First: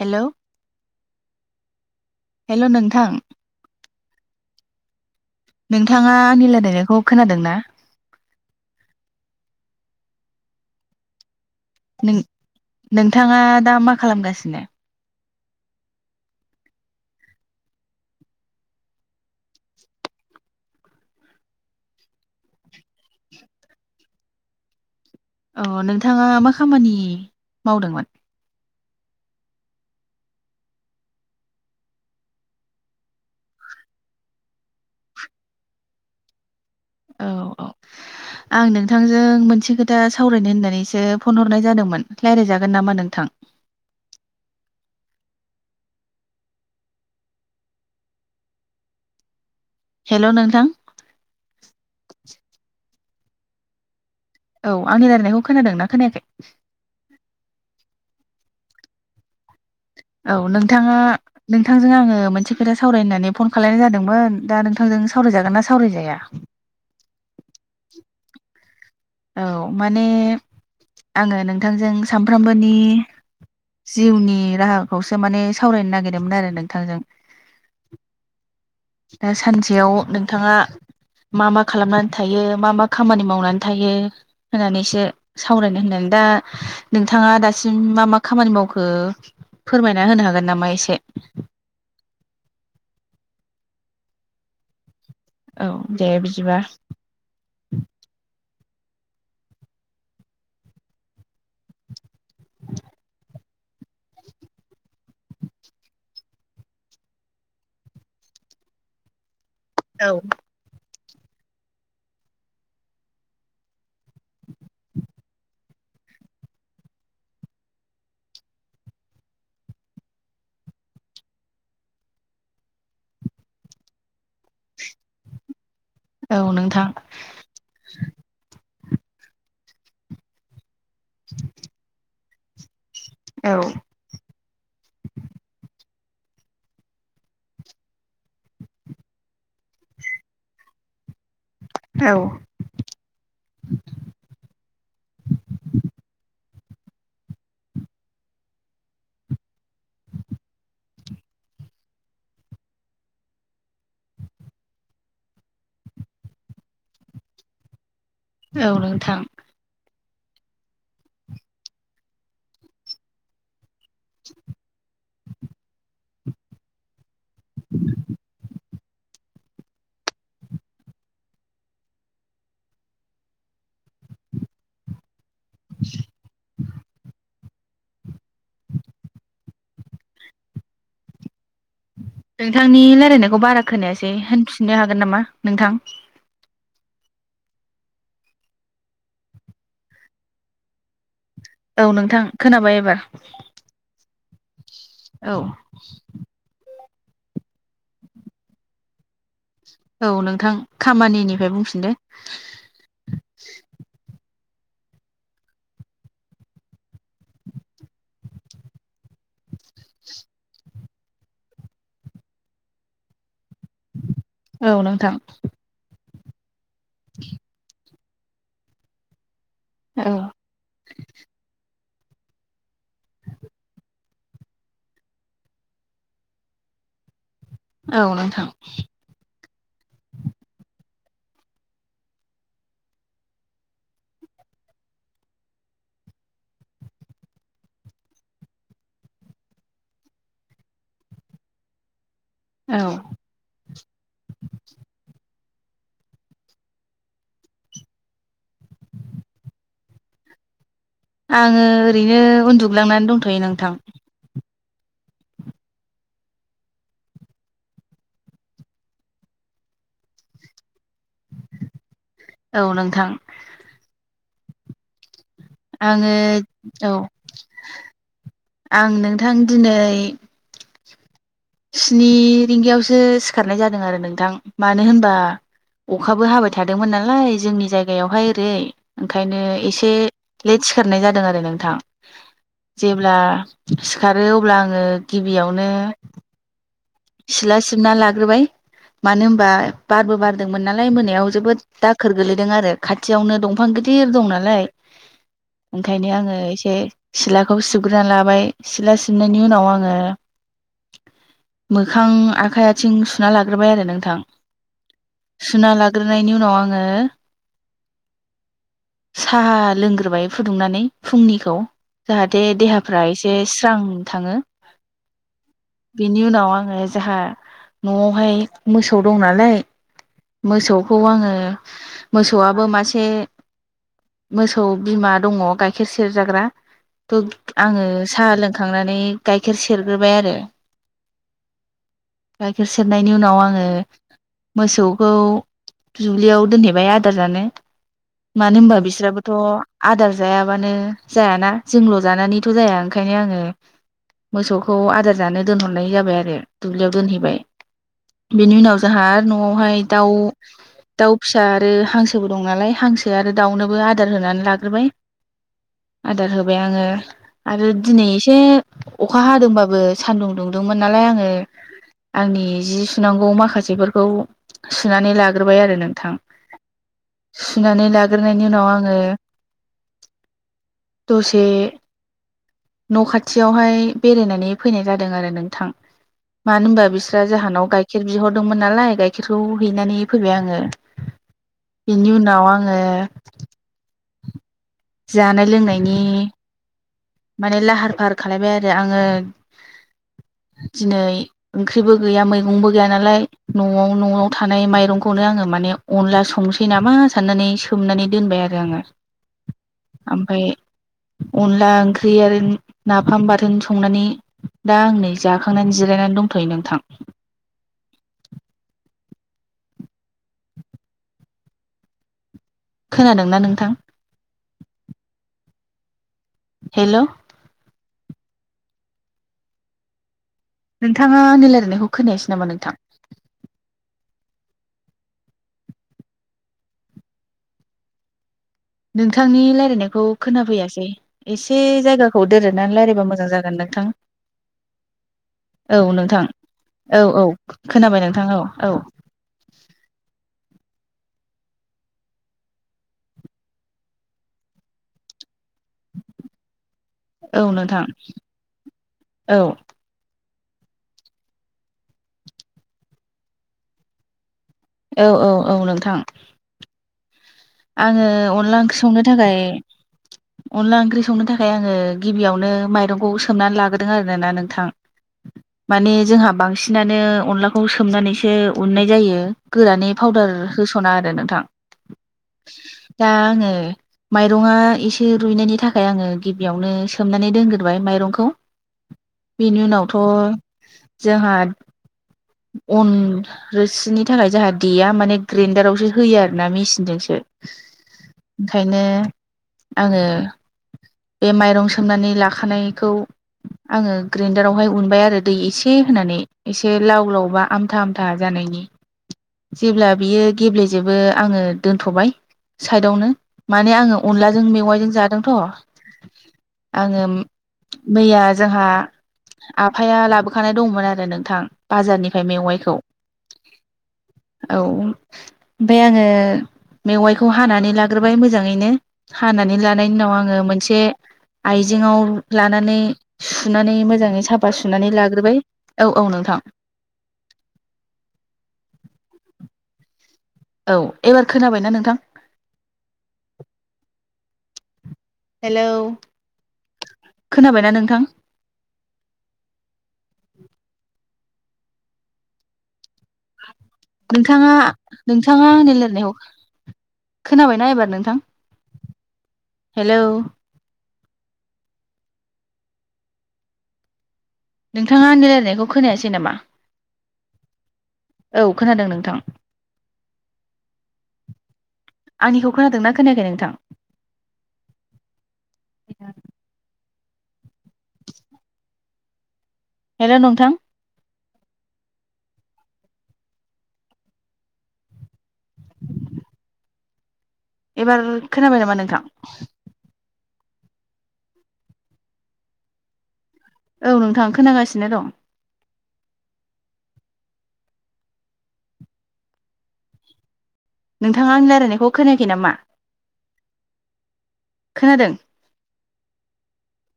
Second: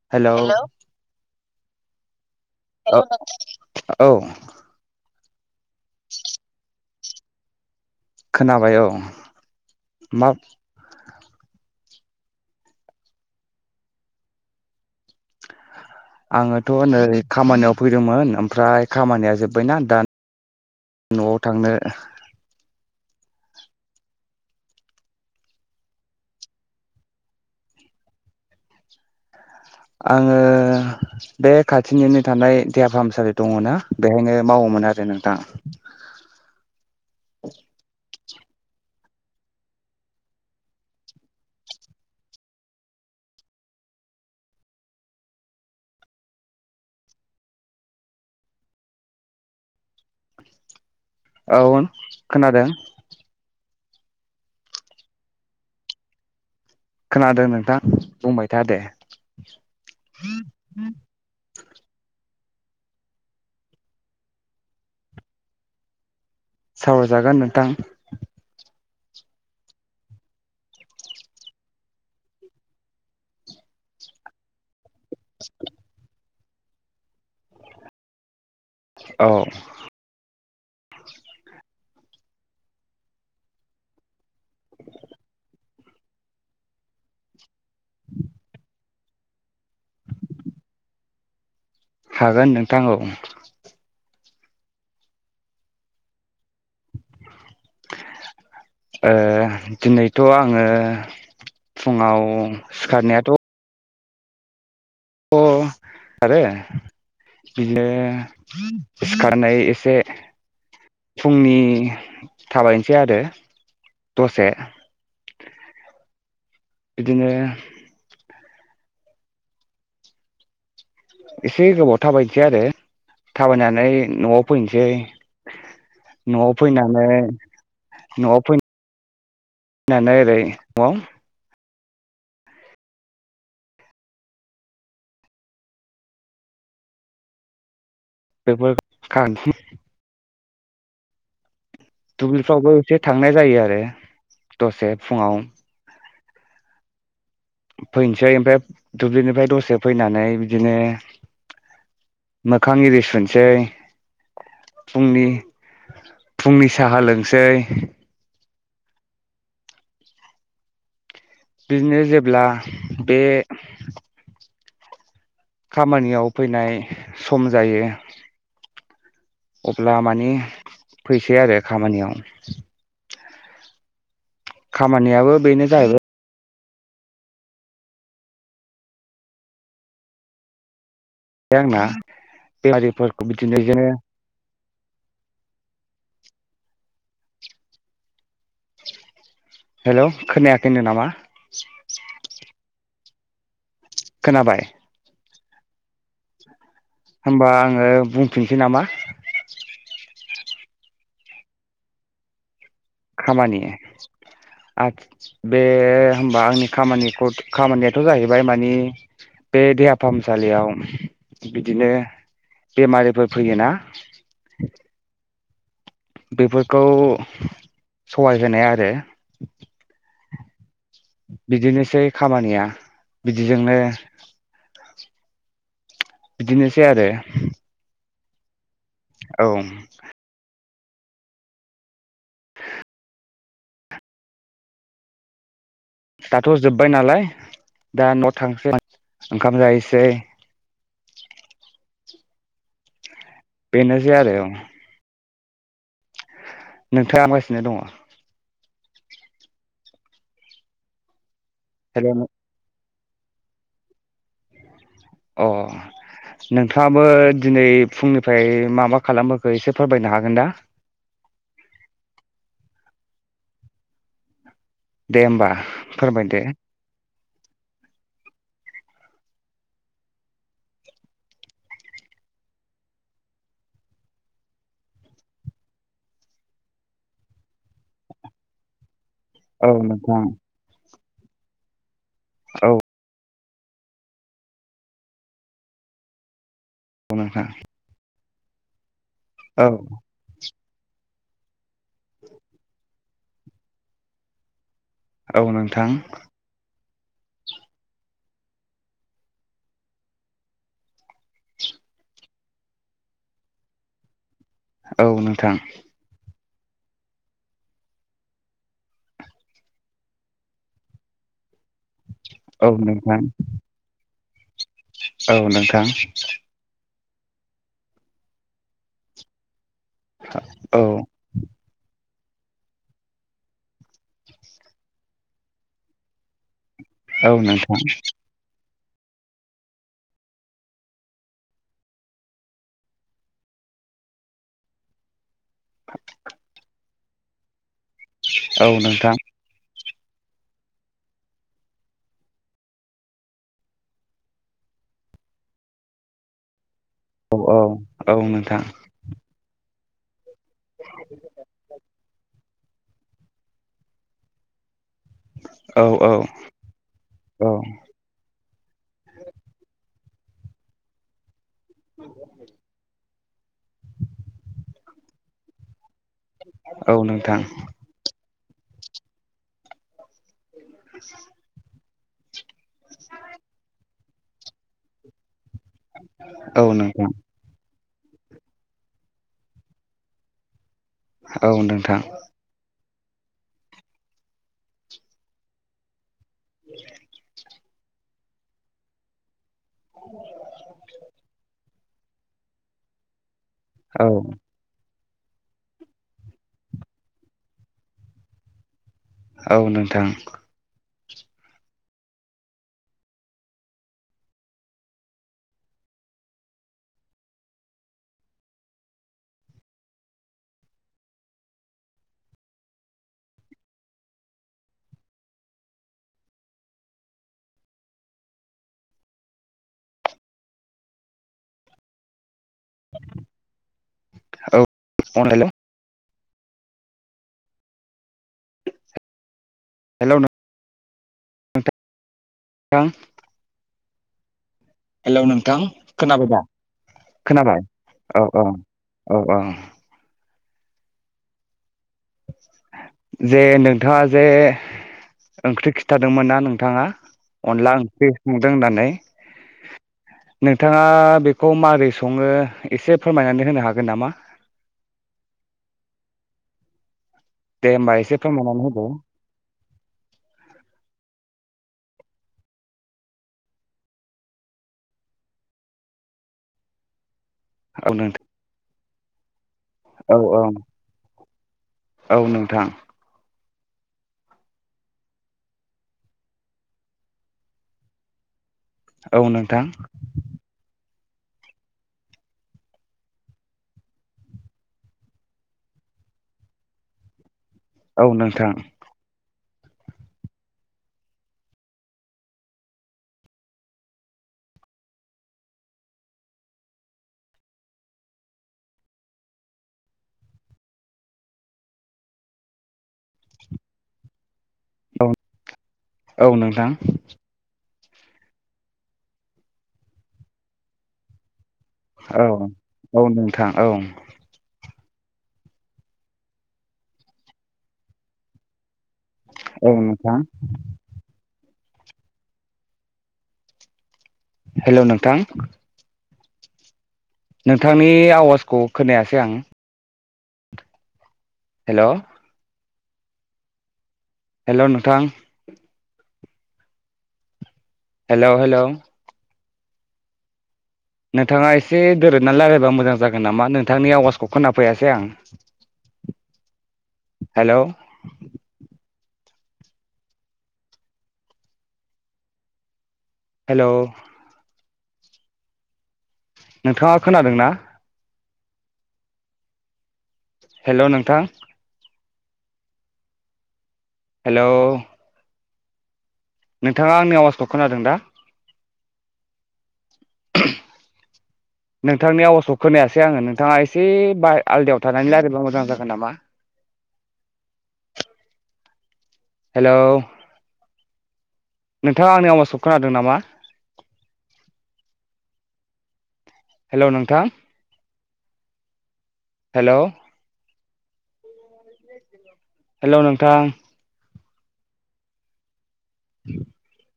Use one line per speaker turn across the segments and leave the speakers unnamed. Hello
hello
hello
औ
नोंथां
औ
नोंथाङा आंनि लायरायनायखौ खोनादों ना
खोनाबाय औ मा
नों-नोंथाङा दा मा खालामगासिनो
आङोथ' नै खामानियाव फैदोंमोन ओमफ्राय खामानिया जोबबायना दा न'आव थांनो
अ नोंथाङा मा खामानि मावदोंमोन
आङो बे खाथिनिनो थानाय देहा फाहामसालि दङना बेहायनो मावोमोन आरो नोंथां [inaudible]
औ औ आं नोंथांजों मोनसे खोथा सावरायनो होननानैसो फन हरनाय जादोंमोन लायरायजागोन नामा नोंथां हेल' नोंथां
औ खोनादों
औ आंनि रायरायनायखौ खोनादों ना खोनायाखै
खोनादों नोंथां बुंबाय था दे
औ नोंथाङा नोंथांजों आङो मोनसे खोथा सावरायनो होननानै फन खालायनाय जादोंमोन दा नोंथांजों सावरायजागोन ना सावरायजाया
सावरायजागोन नोंथां
औ माने आङो नोंथांजों सानफ्रामबोनि जिउनि राहा खौसो माने सावरायनो नागिरदोंमोन आरो नोंथांजों
औ
दा सानसेयाव नोंथाङा मा मा खालामनानै थायो मा मा खामानि मावनानै थायो होननानैसो सावरायनो होननानै दा नोंथाङा दासिम मा मा खामानि मावखो फोरमायना होनो हागोन नामा एसे
हागोन नोंथां औ
औ दे बिदिबा
ओ दिनैथ' आङो फुङाव सिखारनायाथ' अ सिखारो बिदिनो सिखार नानै एसे
औ
फुंनि थाबायनोसै आरो दसे [inaudible] बिदिनो एसे गोबाव थाबायनसै आरो थाबायनानै न'आव फैनसै
औ
न'आव
नोंथां
फैनानै न'आव फै नै ओरै न'आव
[inaudible] औ [inaudible]
बेफोर [unintelligible]
औ
दुब्लिफ्रावबो एसे थांनाय जायो आरो दसे फुङाव फैनसै ओमफ्राय दुब्लिनिफ्राय दसे फैनानै बिदिनो मोखां इरि सुनसै फुंनि फुंनि साहा लोंसै
औ नोंथां
बिदिनो जेब्ला बे खामानियाव फैनाय सम जायो अब्ला मानि फैसै आरो खामानियाव खामानियाबो बेनो जाहैबाय आंना
नोंथांनि
बेफारिफोरखौ
रायलायनायखौ
बिदिनो
बारा
बिदिनो
खोनायासै होनफिननो हागोन नामा नोंथां?
हेल' खोनायाखैनो नामा?
औ नोंथां खोनाबाय एबार [inaudible]
खोनाबाय?
औ
होमबा आङो बुंफिनसै नामा?
औ नोंथां खामानिनिफ्राय बुंफिनदो
खामानि ओ बे होनबा आंनि खामानि खामानियाथ' जाहैबाय मानि बे देहा फाहामसालियाव बिदिनो बेमारिफोर फैयोना
औ नोंथां
बेफोर खौ सहाय होनाय आरो
औ
बिदिनो सै खामानिया बिदिजोंनो बिदिनोसै आरो
औ नोंथां
औ दाथ' जोब्बाय नालाय दा न' थांसै ओंखाम जाहैसै
औ
बेनोसै आरो नोंथाङा‌ खामगासिनो दङ?
आङो ओरैनो
हेल'
उन्दु ग्लांनानै दंथ'यो नोंथां
अह नोंथाङाबो दिनै फुंनिफ्राय मा मा खालामबोखो एसे फोरमायनो हागोन दा?
औ नोंथां
दे होमबा
आङो
फोरमायदो
औ आं नोंथां दिनै स्नि रिंगायावसो सिखारनाय जादों आरो नोंथां मानो होनबा अखाबो हाबाय थादोंमोन नालाय जोंनि जायगायावहाय ओरै ओंखायनो
औ
एसे
नोंथां
लेट सिखाथ नाय जादों आरो नोंथां
औ
जेब्ला सिखारो अब्ला आङो गिबियावनो
नोंथां
सिला सिबना लाग्रोबाय मानो होनबा
औ
बारबो बारदों मोन नालाय मोनायाव जोबोद दाखोर गोलैदों आरो खाथियावनो दंफां गिदिर दं नालाय
औ नोंथां
ओंखायनो आङो एसे सिथलाखौ सिग्रोना लाबाय सिला सिबनायनि उनाव आङो मोखां आखाइ आथिं सुना लाग्रोबाय आरो नोंथां
औ नोंथां
सुना लाग्रोनायनि उनाव आं ङो साहा लोंग्रोबाय फुदुंनानै फुंनिखौ जाहाथे
औ
देहाफ्रा
नोंथां
एसे स्रां थाङो
औ नोंथां
बेनि उनाव आङो जाहा न'आवहाय मोसौ दं नालाय
औ
मोसौखौ आङो मोसौआबो मासे मोसौ बिमा दङ गाइखेर सेरजाग्रा तुद
औ नोंथां
आङो साहा लोंखां नानै गाइखेर सेरग्रोबाय आरो गाइखेर सेरनायनि उनाव आङो मोसौखौ दुब्लियाव दोनहैबाय आदार जानो मानो
औ
होनबा
नोंथां
बिसोराबोथ' आदार जायाबानो जायाना जोंल' जानानैथ' जाया ओंखायनो आङो मोसौखौ आदार जानो दोनहरनाय जाबाय आरो दुब्लियाव दोनहैबाय
औ औ औ
बेनि
नोंथां
उनाव जोंहा आरो न'आवहाय दाउ दाउ फिसा आरो हांसोबो दं नालाय हांसो आरो दाउनोबो आदार होनानै लाग्रोबाय
औ औ
आदार होबाय आङो
औ
आरो दिनै एसे अखा हादोंबाबो सानदुं दुंदोंमोन नालाय आङो आंनि जि सुु नांगौ माखासेफोरखौ सुनानै लाग्रोबाय आरो नों थां
औ नोंथां
सुनानै लाग्रो नायनि उनाव आङो दसे न' खाथियावहाय बेरायनानै फैनाय जादों आरो नोंथां
औ
मानो होनबा
नोंथां
बिसोर जाहानाव गाय खेर बिहरदोंमोन नालाय गाइखेरखौ हैनानै फैबाय आङो
औ नोंथां
बेनि उनाव आङो जानाय लोंनायनि
[inaudible]
माने लाहार फाहार खालायबाय आरो आङो दिनै ओंख्रिबो गैया मैगंबो गैया नालाय। न'वाव
औ
न'वाव थानाय माइरं खौनो आङो माने अनला संनोसै नामा साननानै सोमनानै दोनबाय आरो आङो।
औ नोंथां।
ओमफ्राय अनला ओं ख्रि आरो नाफाम बाथोन संनानै दा आं नै जाखांनानै जिरायनानै दंथ'यो नोंथां। खोनादोंना नोंथां? हेल' नोंथाङा आंनि रायलायनायखौ खोनायासै नामा नोंथां?
औ हेल'।
नोंथांनि ला नायखौ
हेल'
खोनाफैयासै एसे जायगाखौ दोरोनानै रायलायबा मोजां जागोन नोंथां।
हेलौ नोंथां
औ नोंथां
खोनाबाय दा खोनाबाय औ औ औ औ। जे नोंथाङा जे ओंख्रि खिथादोंमोनना नोंथाङा
औ
अनला
नोंथां
ओंख्रि संदों होननानै
औ
नोंथाङा बेखौ मारै सङो एसे फोरमायनानै होनो हागोन नामा?
औ औ औ नोंथां।
दे होमबा
आङो
एसे
अनला
फोरमायनानै
ओंख्रि
होदो
संनो थाखाय अनला ओंख्रि संनो थाखाय। आङो गिबियावनो माइरंखौ सोमनानै लाग्रोदों आरो ना नोंथां माने जोंहा बांसिनानो अनलाखौ
औ नोंथां
सोमनानैसो उननाय जायो। गोरानै
औ
फाउदार
औ
होस'ना आरो नोंथां।
औ नोंथां
दा आङो माइरंआ इसे रुइनायनि थाखाय आङो गिबियावनो सोमनानै दोनग्रोबाय माइरंखौ।
औ
बिनि
नोंथां
उनावथ' जोहा अन रोसिनि थाखाय जाहा देया माने ग्रेन्डारावसो होयो आरो ना मेसिनजोंसो।
औ नोंथां
ओंखायनो आङो बे माइरं सोमनानै लाखानायखौ आङो ग्राइन्दारावहाय उनबाय आरो दै एसे होनानै एसे लाव लावबा आमथा आमथा जानायनि जेब्ला बियो गेब्लेजोबो आङो दोनथ'बाय। साइदावनो माने आङो अनला जों मेवाइजों
औ
जादोंथ'
औ नोंथां
आङो। मैया जोंहा आफाया लाबोखानाय दंमोन आरो नोंथां। बाजारनिफ्राय
औ
मेवाइखौ
औ नोंथां औ।
ओमफाय आङो मेवाइखौ हानानै लाग्रोबाय मोजाङैनो हानानै
औ
लानायनि उनाव
नोंथां
आङो मोनसे आइजेङाव लानानै सुनानै मोजाङै साफा
हेल'
सुनानै
नोंथां
लाग्रोबाय औ औ नोंथां
नोंथांनि आवाजखौ खोनायासै आं
औ एबार खोनाबायना नोंथां?
हेल' हेल' नोंथां
हेलौ खोनाबायना नोंथां?
हेल' हेल'
[inaudible]
नोंथाङा एसे दोरोदनानै रायलायबा मोजां जागोन नामा नों
नोंथाङा नोंथाङा आंनि रायलानायखौ
हेलौ
खोनाबायना एबार नोंथां हेलौ
हेलौ
नोंथाङा आंनि रायनायखौ खोनायासै नामा?
नोंथाङा खोनादोंना?
औ खोनादों नोंथां।
हेल' नोंथां
आंनिखौ खोनादोंना खोनायाखै नोंथां?
हेलौ
[inaudible]
नोंथाङा आंनि आवाजखौ खोनादों ना
हेलौ नोंथां
नोंथांनि आवाजखौ खोनायासै आङो नोंथाङा एसे बा आलदायाव थानानै रायलायबा मोजां जागोन नामा
एबार खोनाबाय नामा नोंथां?
हेलौ नोंथाङा आंनि आवाजखौ खोनादों नामा?
औ नोंथां खोनागासिनो दं।
हेलौ नोंथां हेलौ
नोंथाङा आंनि रायलायनायखौ खोनायाखै नामा
हेलौ नोंथां
खोनादों।
[inaudible]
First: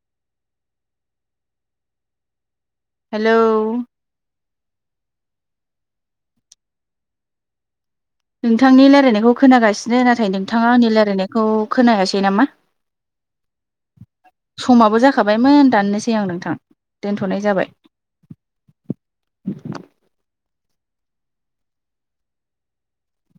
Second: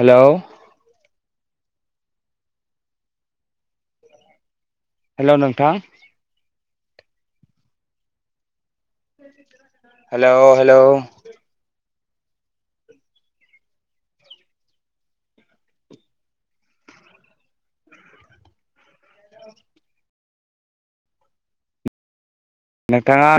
हेलौ
हेलौ
हेलौ नोंथां
[unintelligible] नोंथांनि रायलायनायखौ खोनागासिनो नाथाय
हेलौ
नोंथाङा
हेलौ
आंनि रायलायनायखौ खोनायासै नामा समाबो जाखाबायमोन दाननोसै आं नोंथां दोनथ'नाय जाबाय
नोंथाङा